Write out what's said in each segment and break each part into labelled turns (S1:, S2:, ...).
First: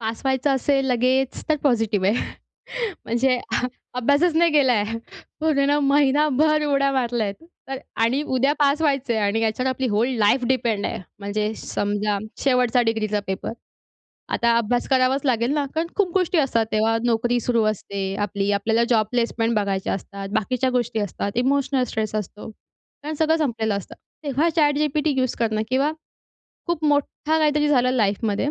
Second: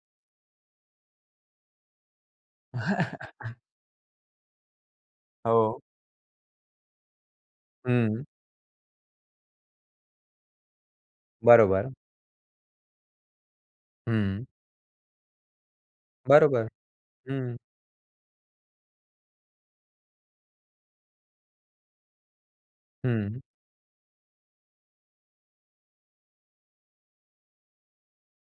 S1: Pass व्हायचं असेल लगेच तर पॉझिटिव्ह आहे. म्हणजे अभ्यासच नाही केला आहे, पूर्ण
S2: हो.
S1: महिनाभर उड्या मारल्या आहेत. तर आणि
S2: हं.
S1: उद्या पास व्हायचं आहे आणि याच्यावर आपली होल लाईफ डिपेंड आहे. म्हणजे
S2: बरोबर.
S1: समजा शेवटचा डिग्रीचा पेपर.
S2: हं.
S1: आता अभ्यास करावाच लागेल ना कारण खूप गोष्टी असतात.
S2: बरोबर,
S1: तेव्हा नोकरी
S2: हं.
S1: सुरू असते आपली. आपल्याला जॉब प्लेसमेंट बघायच्या असतात, बाकीच्या गोष्टी असतात. इमोशनल स्ट्रेस असतो कारण सगळं
S2: हं.
S1: संपलेलं असतं. तेव्हा ChatGPT यूज करणं किंवा खूप मोठा काहीतरी झालं लाईफमध्ये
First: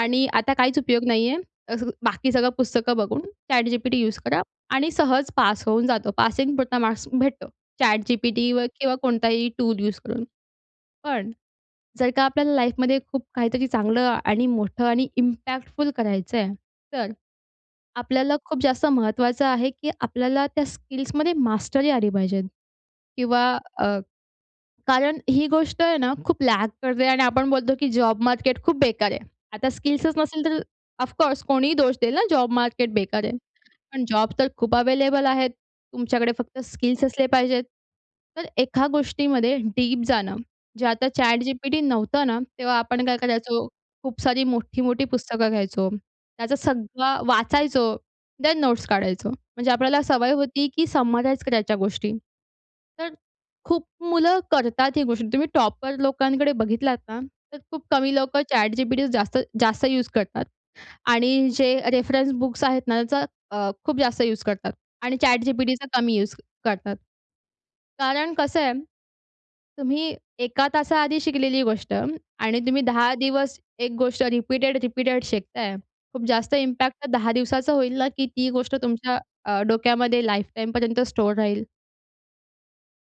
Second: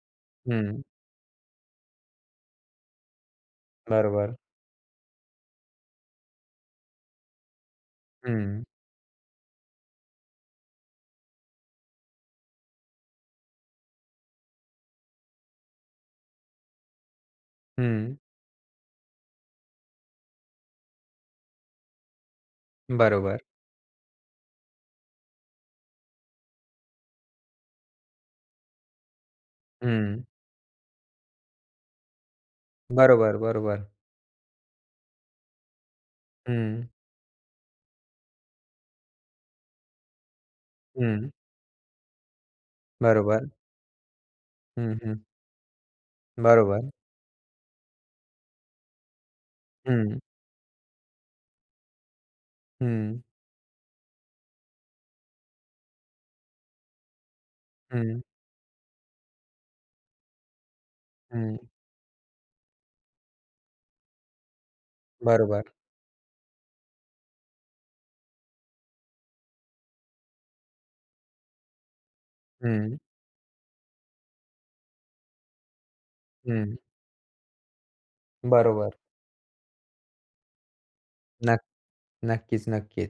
S1: आणि आता काहीच
S2: हं.
S1: उपयोग नाही आहे. अस बाकी सगळं पुस्तकं बघून, ChatGPT यूज
S2: बरोबर.
S1: करा आणि सहज पास होऊन जातो. पासिंगपुरता मार्क्स भेटतो. ChatGPT व
S2: हं.
S1: किंवा कोणताही टूल यूज करून. पण जर का आपल्याला लाईफमध्ये खूप काहीतरी चांगलं आणि मोठं आणि इम्पॅक्टफुल करायचं आहे तर
S2: हं.
S1: आपल्याला खूप जास्त महत्वाचं आहे, की आपल्याला त्या स्किल्समध्ये मास्टरी आली पाहिजे
S2: बरोबर.
S1: किंवा अ, कारण ही गोष्ट आहे ना, खूप लॅक करते आणि आपण बोलतो, की जॉब मार्केट खूप बेकार आहे. आता स्किल्सच
S2: हं.
S1: नसेल तर ऑफकोर्स कोणीही दोष देईल ना, जॉब मार्केट बेकार आहे.
S2: बरोबर, बरोबर.
S1: पण जॉब तर खूप अवेलेबल आहेत. तुमच्याकडे फक्त
S2: हं.
S1: स्किल्स असले पाहिजेत. तर एका गोष्टीमध्ये डीप जाणं, जे आता
S2: हं.
S1: ChatGPT नव्हतं ना तेव्हा आपण काय
S2: बरोबर.
S1: करायचो, खूप सारी
S2: हं,
S1: मोठी-मोठी
S2: हं.
S1: पुस्तकं घ्यायचो. त्याचं
S2: बरोबर.
S1: सगळं वाचायचो, थेन नोट्स काढायचो. म्हणजे आपल्याला
S2: हं.
S1: सवय होती, की समराइज करायच्या गोष्टी. तर
S2: हं.
S1: खूप मुलं करतात ही गोष्टी. तुम्ही टॉपर लोकांकडे बघितलात ना, तर खूप कमी
S2: हं.
S1: लोकं ChatGPT जास्त जास्त यूज करतात आणि
S2: हं.
S1: जे रेफरन्स बुक्स आहेत ना, त्याचा अ, खूप जास्त यूज करतात आणि
S2: बरोबर.
S1: ChatGPTचा कमी यूज करतात. कारण कसं आहे तुम्ही एका तासा आधी शिकलेली गोष्ट आणि तुम्ही
S2: हं.
S1: 10 दिवस एक गोष्ट रिपीटेड-रिपीटेड शिकताय. खूप जास्त
S2: हं.
S1: इम्पॅक्ट त्या 10 दिवसाचं होईल ना, की ती गोष्ट
S2: बरोबर.
S1: तुमच्या अ, डोक्यामध्ये लाईफ टाईम पर्यंत स्टोअर
S2: नक्क
S1: राहील.
S2: नक्कीच, नक्कीच.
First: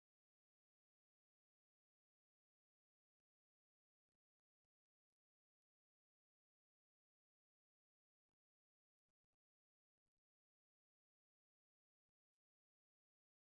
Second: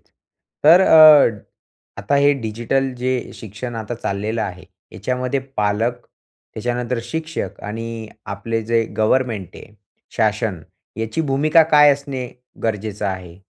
S2: तर अ, आता हे डिजिटल जे शिक्षण आता चाललेलं आहे, याच्यामध्ये पालक, त्याच्यानंतर शिक्षक आणि आपले जे गव्हर्नमेंट आहे, शासन, याची भूमिका काय असणे गरजेचं आहे?